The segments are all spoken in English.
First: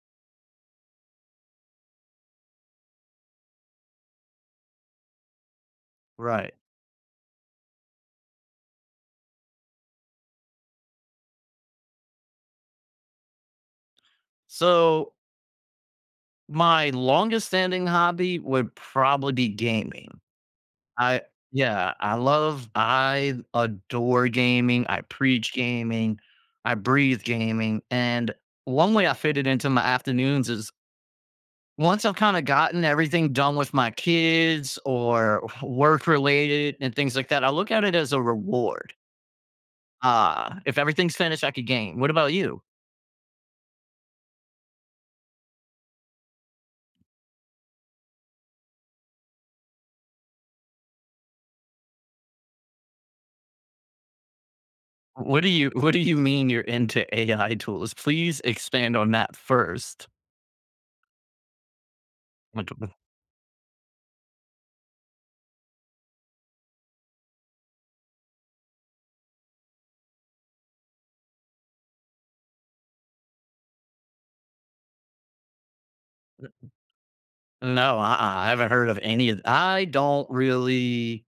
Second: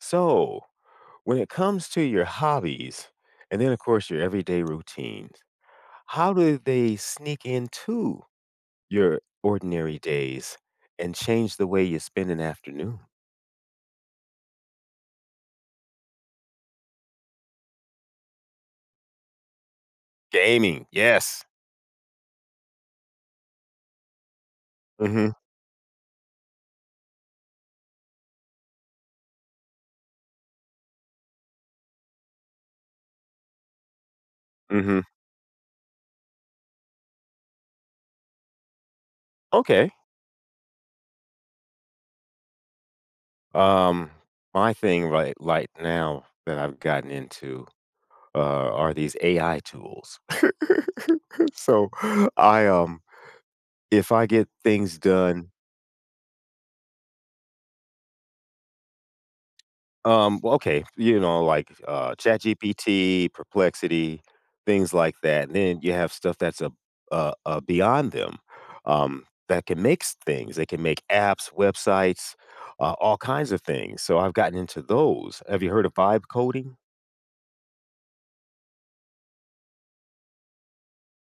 So, when it comes to your hobbies, and then, of course, your everyday routines, how Right. do they sneak into your ordinary days and change the way you spend an afternoon? So my longest standing hobby would probably be gaming. Gaming. I Yes. yeah. I love I adore gaming, I Mhm. preach gaming, I breathe gaming, and 1 way I fit it into my afternoons is once I’ve kinda gotten everything done with my kids Mhm. or work-related and things like that, I look at it as a reward. Okay. Uh, if everything's finished, I could game. What about you? Um, my thing right like now, that I’ve gotten into a are these AI tools. So, I, um if I get things What do done you what do you mean you’re into AI tools? Please expand on that first. Um, well, okay. You know, like, uh, [unintelligible] ChatGPT, Perplexity, things like that. Then you have stuff that’s, uh uh uh, beyond them, um, that can mix things. They can make apps, websites, a all kinds of things. So, I’ve gotten into those. Have you heard of vibe coding? [unintelligible] No, uh-uh, I haven’t heard of any of I don’t really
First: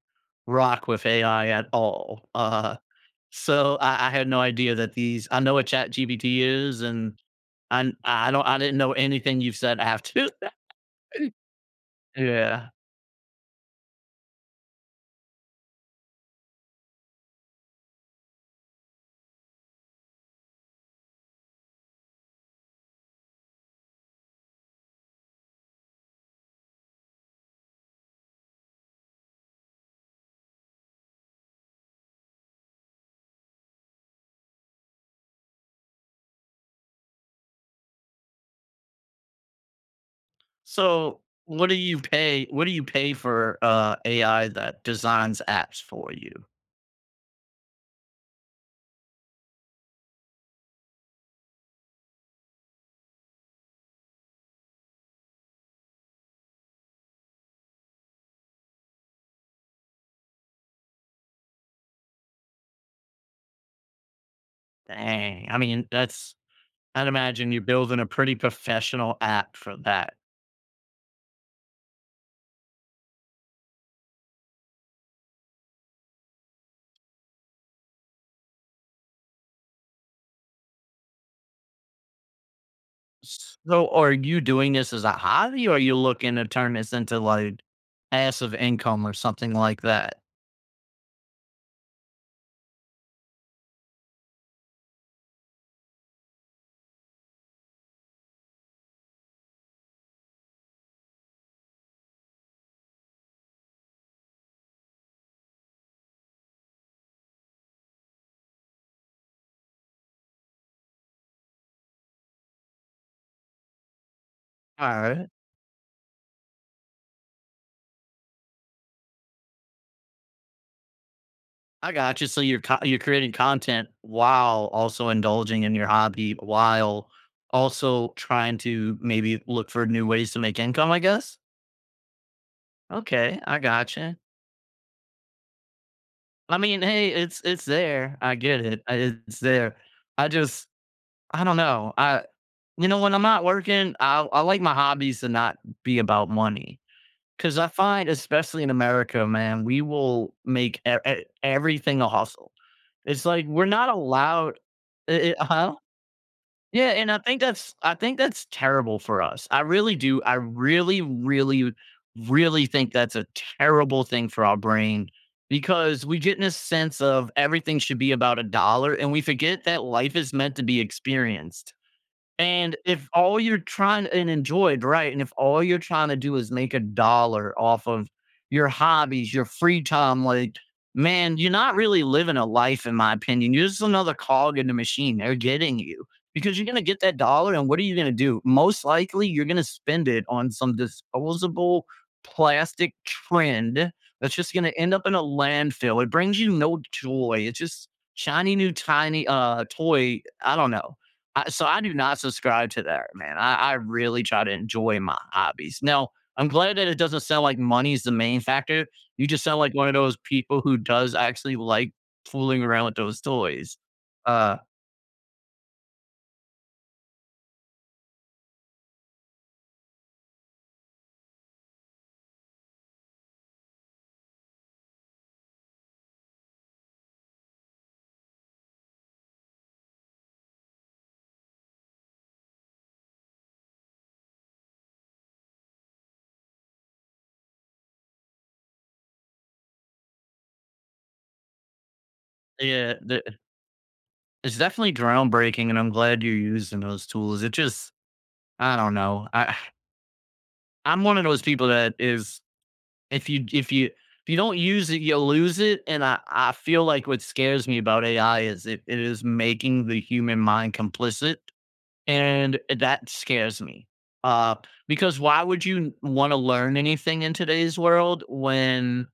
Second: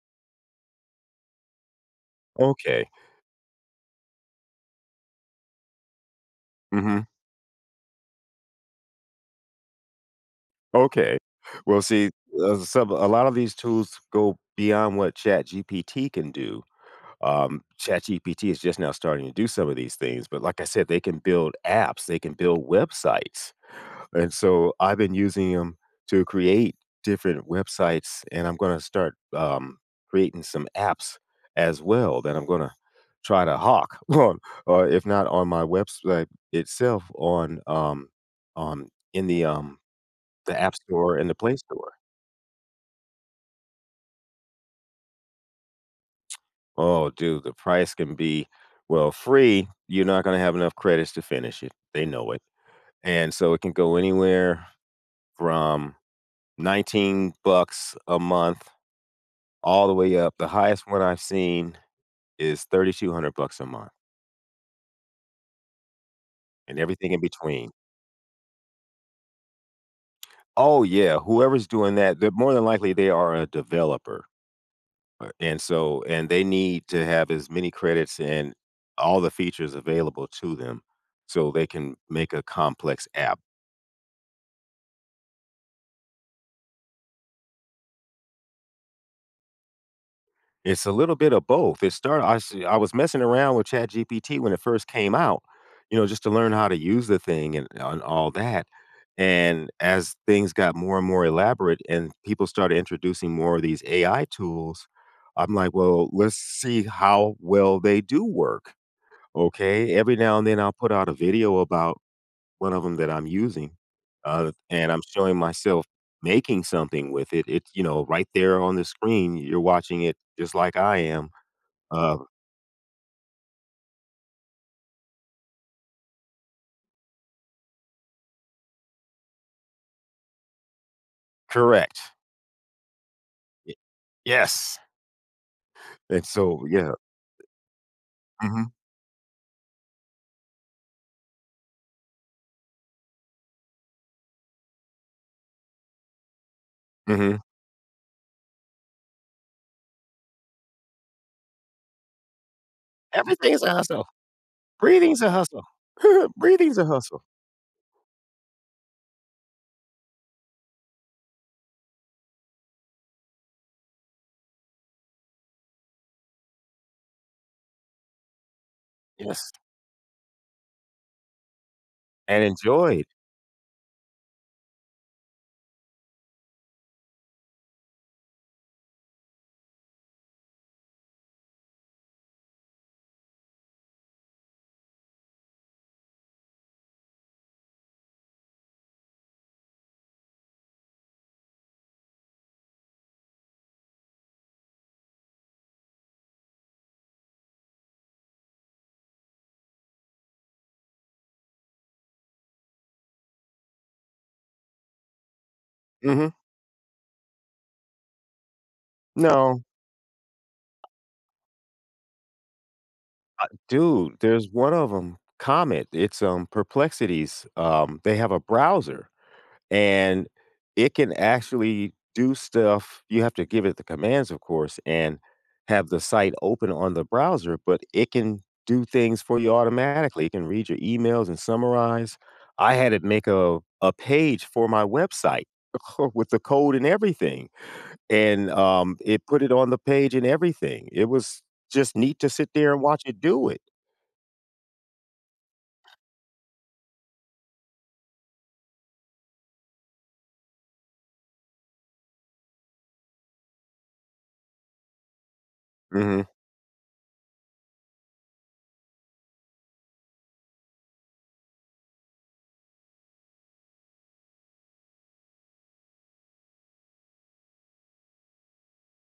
rock with AI at all. Uh, Okay. so I I had no idea that these I know what ChatGPT is, and Mhm. I'm I don’t I didn’t know anything you’ve said after that. Okay. Well, see, uh, Yeah. some a lot of these tools go beyond what ChatGPT can do. Um, ChatGPT is just now starting to do some of these things, but like I said, they can build apps, they can build websites. And so, I’ve been using ’em to create different websites, and I’m gonna start, um, creating some apps as well that I’m gonna try to hock. Or if not on my website itself, on, um, on in the, um, the App Store So, and the Play what do Store. you pay what do you pay for, uh, AI that designs apps for you? Oh, dude, the price can be well, free. You're not gonna have enough credits to finish it. They know it. And so, it can go anywhere from $19 bucks a month, all the way up the highest one I've seen is $3,200 bucks a month. Dang. I mean, that's And I'd everything in imagine you're between. building a pretty professional app for that. Oh, yeah. Whoever's doing that, they're more than likely, they are a developer. Uh, and so, and they need to have as many credits and all the features available to them, so they can make a complex app. So, are you doing this as a hobby, or are you looking to turn this into, like, passive income or something like that? It's a little bit of both. It start I see I was messing around with ChatGPT when it first came out, you know, just to learn how to use the thing and and all that. And as things got more and more elaborate and people started introducing more of these AI tools, I'm like, "Well, let's see how well they do work." Okay? Every now and then, I'll put out a video about one of 'em that I'm using, uh, and I'm Alright. showing myself making something with it. It's, you know, right there on the screen, you're watching it just like I am. I Um gotcha. So, you're co you're creating content, while also indulging in your hobby, while also trying to maybe look for new ways to make income, I guess? Correct. Okay, I Y gotcha. yes. And I so mean, yeah hey, it's it's there. I get Mhm. it. I It's there. I just, I don't know. I you know, when I'm not working, I I like my hobbies to not be about money. Mhm. 'Cause I find, especially in America, man, we will make e e everything a hustle. It's like Everything is we're a not hustle. allowed Breathing's a eh eh hustle. huh? Breathing's a Yeah, and I hustle. think that's I think that's terrible for us, I really do. I really, really, really think that's a terrible thing for our brain, because we get in a sense of everything should be about a dollar, and we Yes. forget that life is meant to be experienced. And And enjoyed. if all you're trying and enjoyed, right, and if all you're trying to do is make a dollar off of your hobbies, your free time like, man, you're not really living a life, in my opinion. You're just another cog in the machine, they're getting you. Because you're gonna get that dollar, and what are you gonna do? Most likely, you're gonna spend it on some disposable plastic trend, that's just gonna end up in a landfill. It brings you no joy, it's just shiny new tiny, uh, toy. I don't know. I so I do not subscribe to that, man. I I really try to enjoy my hobbies. Now, Mhm. I'm glad that it doesn't sound like money is the main factor. You just sound No. like one of those people who does actually like fooling around with those Uh, toys, dude, there's uh one of 'em, Comet, it's um, Perplexities. Um, they have a browser, and it can actually do stuff. You have to give it the commands, of course, and have the site open on the browser, but it can do things for you automatically. It can read your emails and summarize. I had it make a a page for my website, uh, co with the code and everything, and, um, it put it on the page and everything. It was just neat to sit there and Yeah. watch it The, eh do it. it's definitely groundbreaking, and I'm glad you're using those tools. It just, I don't know. I I'm one of those people that is, if you if you if you don't use it, you'll lose it. And I Mhm. I feel like what scares me about AI is it it is making the human mind complicit, and eh, that scares me. Uh, because why would you wanna learn anything in today's world when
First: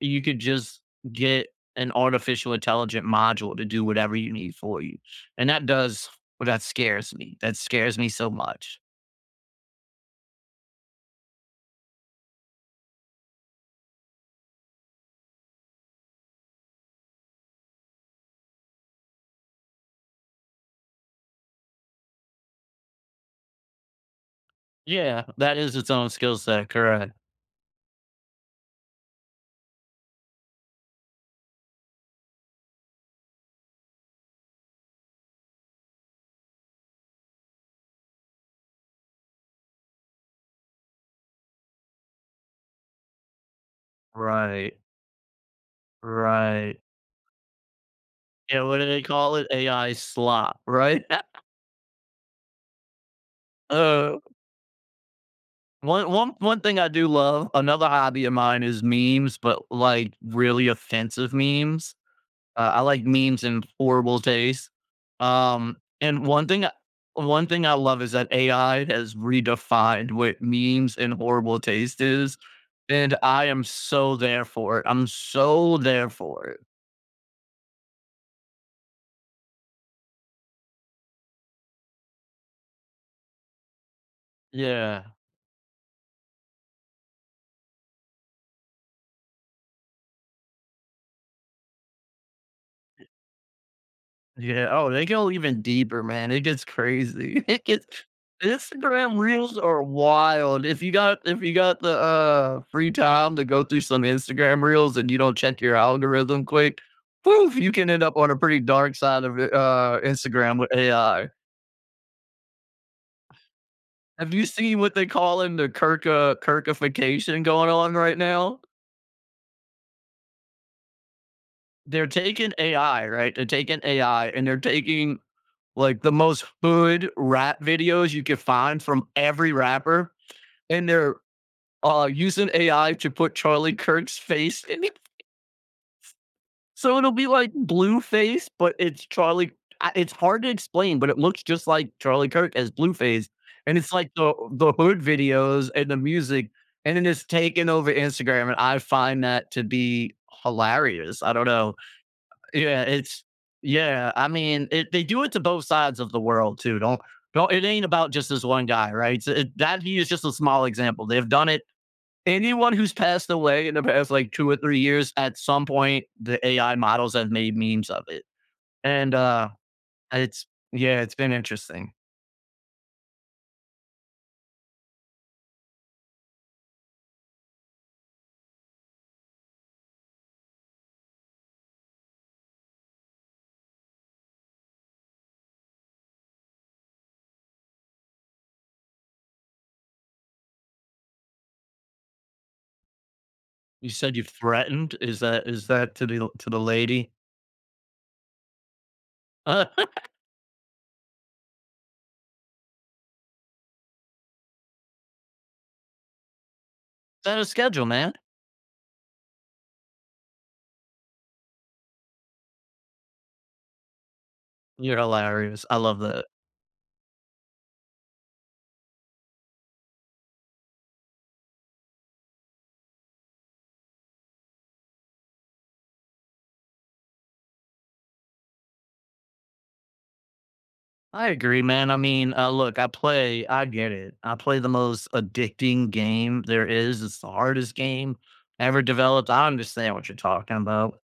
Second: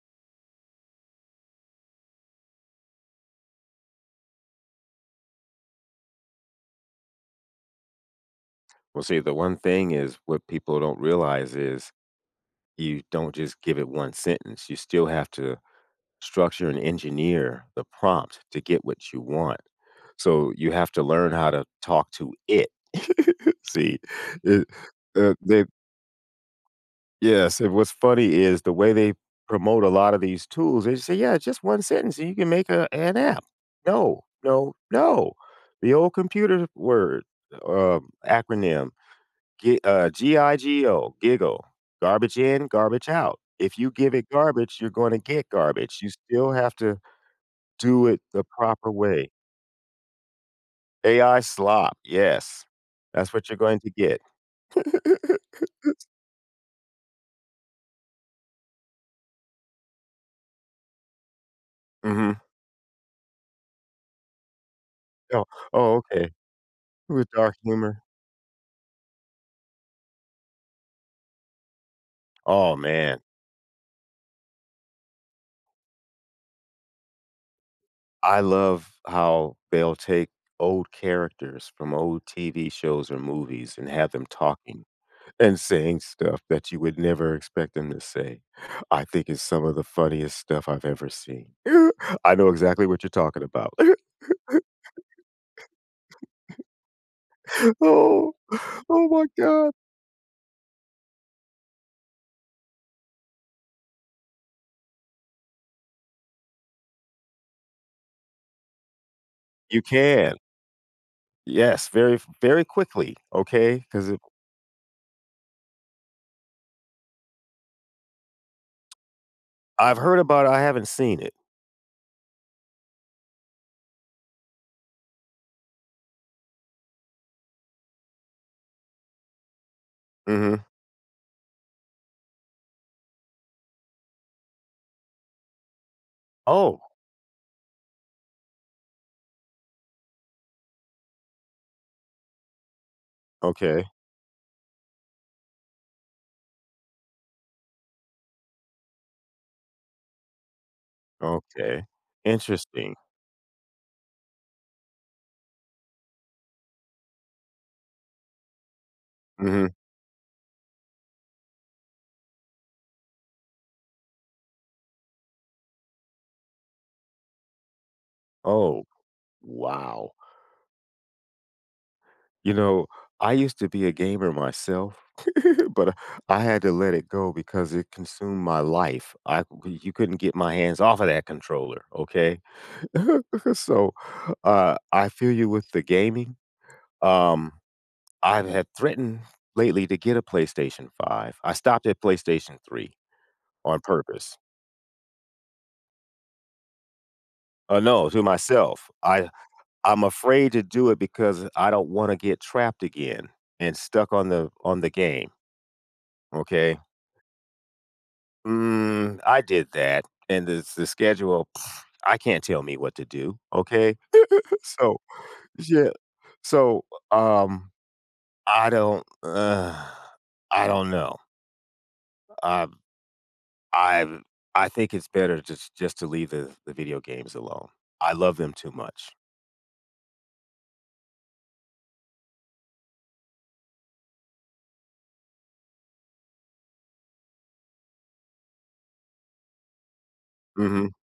you could just get an artificial intelligent module to do whatever you need for you? And that does well, that scares me. That scares me so much. Well, see, the 1 thing is what people don't realize is, you don't just give it 1 sentence, you still have to structure and engineer the prompt to get what you want. So you have to learn how to talk to it. See, it Yeah. uh That they is its own skill set, correct. Yes, and what's funny is the way they promote a lot of these tools, they say, "Yeah, it's just one sentence and you can make a an app." No, no, no. The old computer word or, um, acronym, g uh, G-I-G-O, GIGO. Garbage in, garbage out. If you give it garbage, Right. you're gonna get garbage. You still have Right. to do it the Yeah, what do proper they way. call it? AI slop, right? AI slop, yes. That's what you're going to get. Oh. One one one thing I do love another hobby of mine is memes, but, like, really offensive memes. Mhm. Uh, I like memes in horrible taste. Oh Um, oh, and okay. 1 thing With 1 dark thing I love humor. is that AI has redefined what memes and horrible taste is, Oh, and man. I am so there for it, I'm so there for it. I love how they'll take old characters from old TV shows or movies and have them talking Yeah. and saying stuff that you would never expect them to say; I think it's some of the funniest stuff I've ever seen. I know exactly what you're talking about. Yeah, oh, they go even deeper, man, it gets crazy, it gets Oh. Oh Instagram my reels god. are wild; if you got if you got the, uh, free time to go through some Instagram reels and you don't check your algorithm quick, poof, you can end up on a pretty dark side of I You uh, can. Instagram with AI. Yes, very f very quickly, okay? 'Cause i Have you seen what they call in the Kirk, uh, Kirkification going on right now? I've heard about I haven't seen it. They're taking AI, right? They're taking AI, and they're taking, like, the most hood rap videos you could find from every rapper, Mhm. and they're, uh, using AI to put Charlie Kirk's face in if Oh. So it'll be, like, Blueface, but it's Charlie uh, it's hard to explain, but it looks just like Charlie Kirk as Blueface, and Okay. it's, like, the the hood videos and the music, and then it's taken over Instagram, and I find that to be hilarious, I don't know. Okay. Y yeah, Interesting. it's yeah, I mean, it they do it to both sides of the world, too. Don't don't it ain't about just this one guy, right? So, Mhm. that he is just a small example, they've done it anyone who's passed away in the past, like, 2 or 3 years, at some point, the AI models have made memes of it. Oh. And, uh, Wow. it's yeah, it's been interesting. You know, I used to be a gamer myself. But, uh, I had to let it go because it consumed my life; I you couldn't get my hands off of that controller, okay? So, uh, I feel you with the gaming. Um, I've had threatened lately to get a PlayStation 5. I stopped at PlayStation 3, on You said you've purpose. threatened, is that is that to the to the lady? Oh, no, to myself, I I'm afraid to do it because I don't wanna get trapped again and stuck on the on the game. Okay? Set a schedule, man. Mm, I did that, and this the schedule, pfft, I can't tell me what to do. Okay? So You're hilarious. I Yeah. love that. So, uh, um, I don't I don't know. I've I've I think it's better just just to leave the the video games alone. I love them too much. I agree, man. I mean, uh, look I play I get it, I play the most addicting game there is, it's the hardest game ever developed, I understand what you're talking Mhm, about.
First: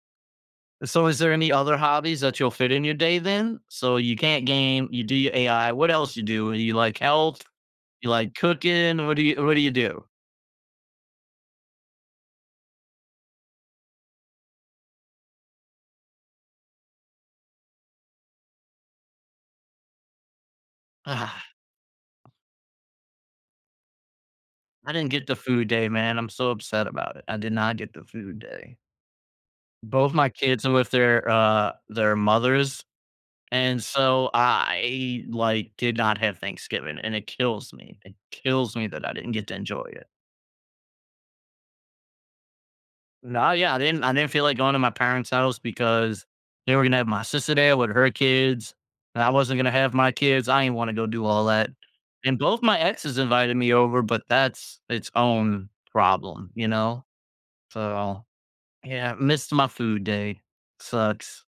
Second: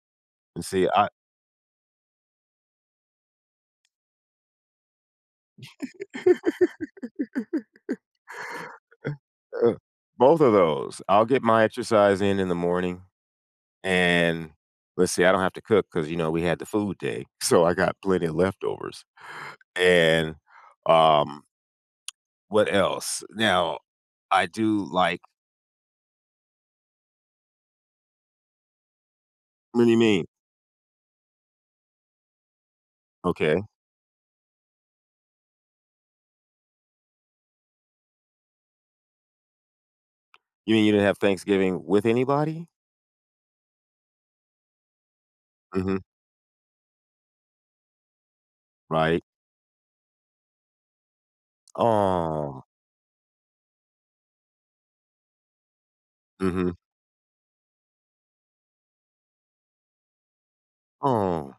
and Uh, see so I is there any other hobbies that you'll fit in your day then? So you can't game, you do your AI, what else you do? Well you like health? You like cooking, Uh what do you what do you uh, do? both of those I'll get my exercise in in the morning, and Let's see I don't have to cook 'cause, you know, we had the food day, so I got plenty of leftovers, and, Uh-huh. um, what else? Now, I do I didn't like get the food day man, I'm so upset about it, I did not get the food day. What do you Both mean? my kids are with their, uh, their mothers, Okay. and so I, like, did not have Thanksgiving, and it kills me. It kills me that I didn't get to enjoy it. You mean you didn't have Thanksgiving with anybody? Nah, yeah, I didn't I didn't feel like going to my parents' house, Mhm. because, they were gonna have my sister there with her kids, Right. and I wasn't gonna have my kids, I ain't wanna go do all that, and both Aw. my exes invited me over, but that's its own problem, you Mhm. know? So, yeah, missed my food day. Sucks. Aw.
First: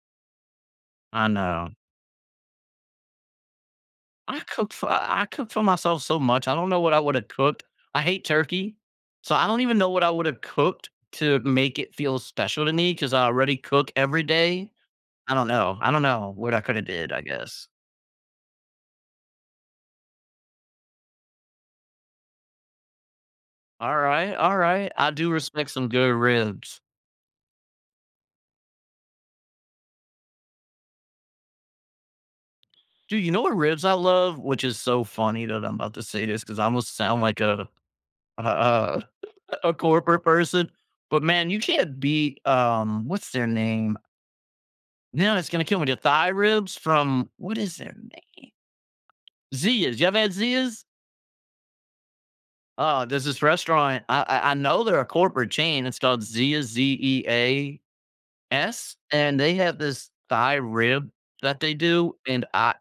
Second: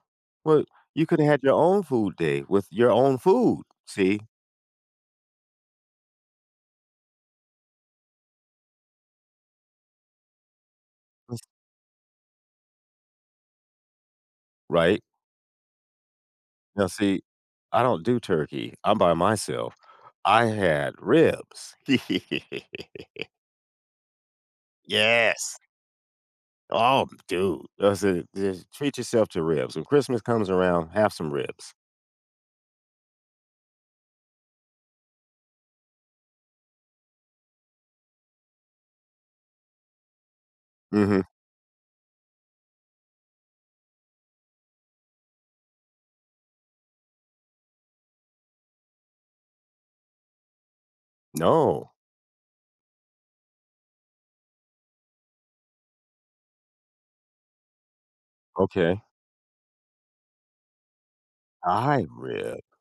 Well, you coulda I had your know. own food day with your own food, see? I cook for I I cook for myself so much, I don't know what I woulda cooked. I hate turkey, so, I don't even know what I would've cooked to make it feel special to me 'cause I already cook every day. Right? I don't know I don't know what I coulda Now, did, I see, guess. I don't do turkey. I'm by myself, I had ribs. Alright, alright, I do Yes! respect some good ribs. Oh, b dude. I said, "Just treat yourself to ribs. When Christmas comes around, have some ribs." Dude, you know what ribs I love? Which is so funny that I'm 'bout to say this, 'cause I almost sound like a a a a corporate person, but, Mhm. man, you can't beat, um, what's their name? You know, it's gonna kill with their Thai ribs from What is their name? Zea's. You ever had Zea's? No. Oh, there's this restaurant, I I I know they're a corporate chain, it's called Zea, Z-E-A-S? Okay. And they have this Thai rib that they Thai do, and, rib. uh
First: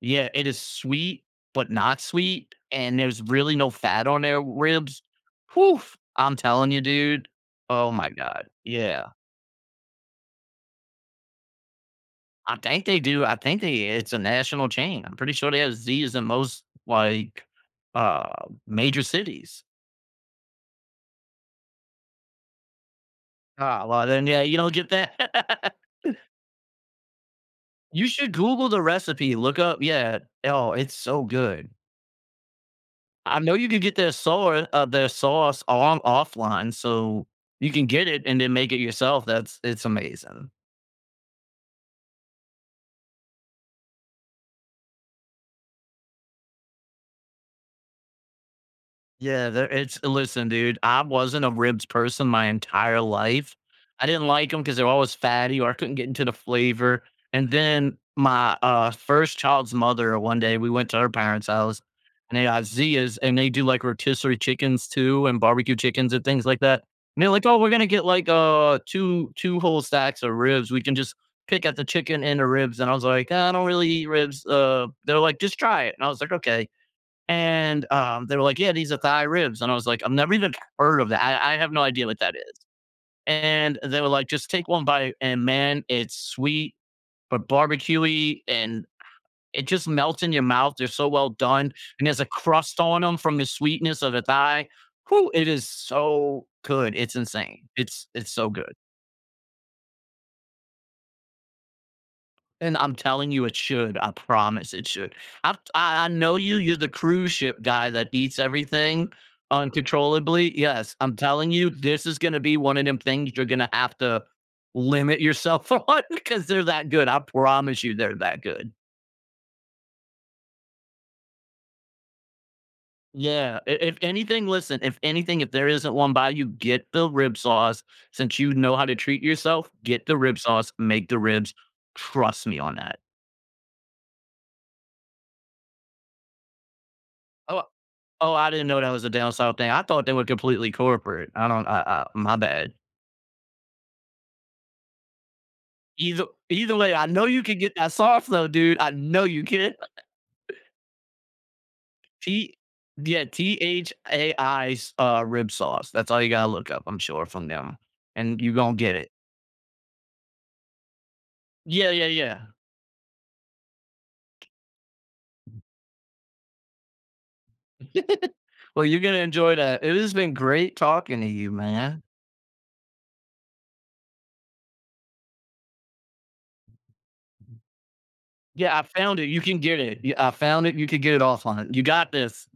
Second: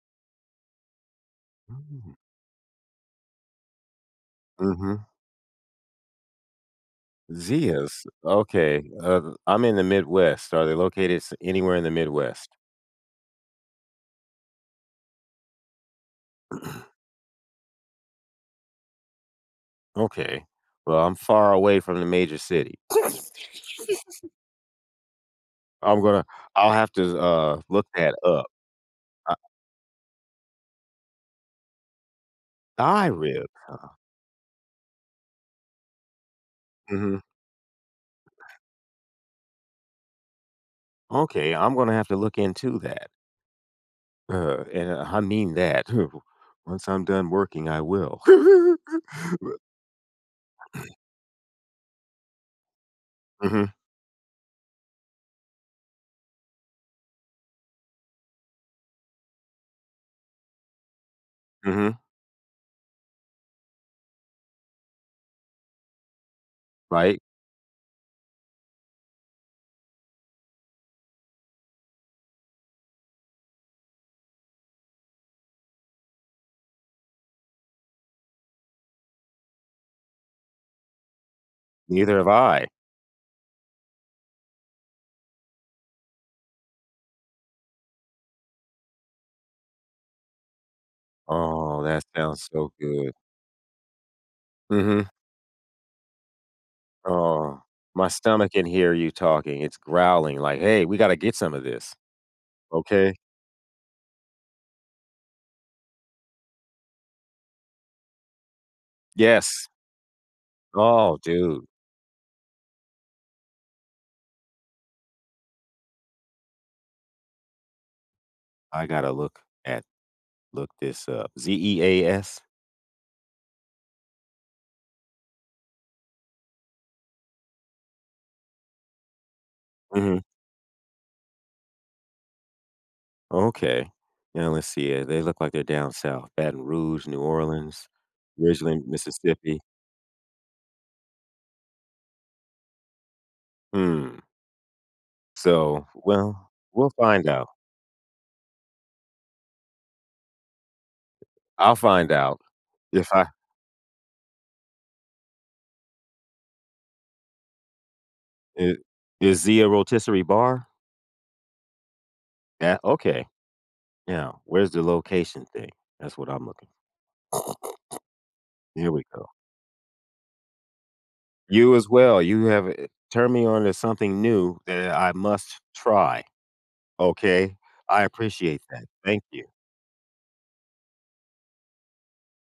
Yeah. It is sweet, but not Mm. sweet, and there's really no fat on their ribs. Mhm. Oof! I'm telling you, dude, oh Zea’s? my god. Okay, Yeah. uh I'm in the Midwest. Are they located s anywhere in the Midwest? I think they do, I think they it's a national chain, I'm pretty sure they have Zea’s in most, like, uh, major cities. Okay. Well, I'm far away from the major city. Ah, well, then, yeah, you don't get that. I'm gonna I'll have to s uh, look You that should up. Google the Uh recipe, look up Yeah. Oh, it's so good. Thai I rib. know you can get their saur uh, their sauce on offline, Mhm. so you can get it and then make it yourself, that's It's amazing. Okay, I'm gonna have to look into that. Huh, and I mean that too. Once I'm done working, I will. Yeah, Wha there it's listen, dude, I wasn't a ribs person my entire life. Mhm. I didn't like 'em 'cause they're always fatty or I couldn't get into the flavor, and then my, uh, first child's mother, one day, we went to her parents' house, Mhm. and they had Zea's, and they do, like, rotisserie chickens too and barbecue chickens and things like that, Right. and they're like, "Oh, we're gonna get, like, uh, 2- 2 whole stacks of ribs, we can just pick out the chicken and the ribs." And I was like, "I don't really eat ribs, uh" They're like, "Just try it." And I was like, "Okay." And, um, they were like, "Yeah, these are thigh ribs." And I was like, "I've never even heard of that I I have no idea Neither what have that is." I. And they were like, "Just take one bite." And, man, it's sweet but barbecue-y, and, it just melts in your mouth, they're so well done, Oh, that and there's a sounds so crust on good. 'em from the sweetness of the thigh. Mhm. Hoo, it is so good, it's Oh, insane. It's my it's so stomach can good. hear you talking. It's growling like, "Hey, we gotta get some of this. And I'm Okay?" telling you, it should, I promise it should. I t I I know you, you're the cruise ship guy that eats everything Yes. uncontrollably yes, I'm Oh, telling dude. you, this is gonna be one of 'em things you're gonna have to limit yourself on 'cause they're that good, I promise you they're that good. I gotta look at look this up. Z-E-A-S? Yeah. I if anything listen, if anything, if there isn't 1 by you, get the rib sauce, since you know how to treat yourself, get the Mhm. rib sauce, make the ribs. Trust me on that. Okay. Now let's see, yeah, they look like they're down south, Baton Rouge, New Oh Orleans, Oh, I didn't originally know that was a down south Mississippi. thing, I thought they were completely corporate. I don't I I my bad. Mm. So, Either well, either we'll way, I find know you out. can get that sauce, though, dude. I know you can. I'll find out. T If Yeah. I T-H-A-I's, uh, rib sauce. That's all you gotta look up, I'm sure, from them. And you I gonna get it. Is Zea a rotisserie bar? Yeah, yeah, yeah. Yeah? Okay. Yeah, where's the location thing? That's what I'm looking Well, Here you're we gonna go. enjoy that. It has been great talking to you, You as man. well. You have, uh turned me on to something new and I must try. Okay? I appreciate Yeah, I that, found thank it. You you. can get it. Ye I found it, you could get it offline. You got this.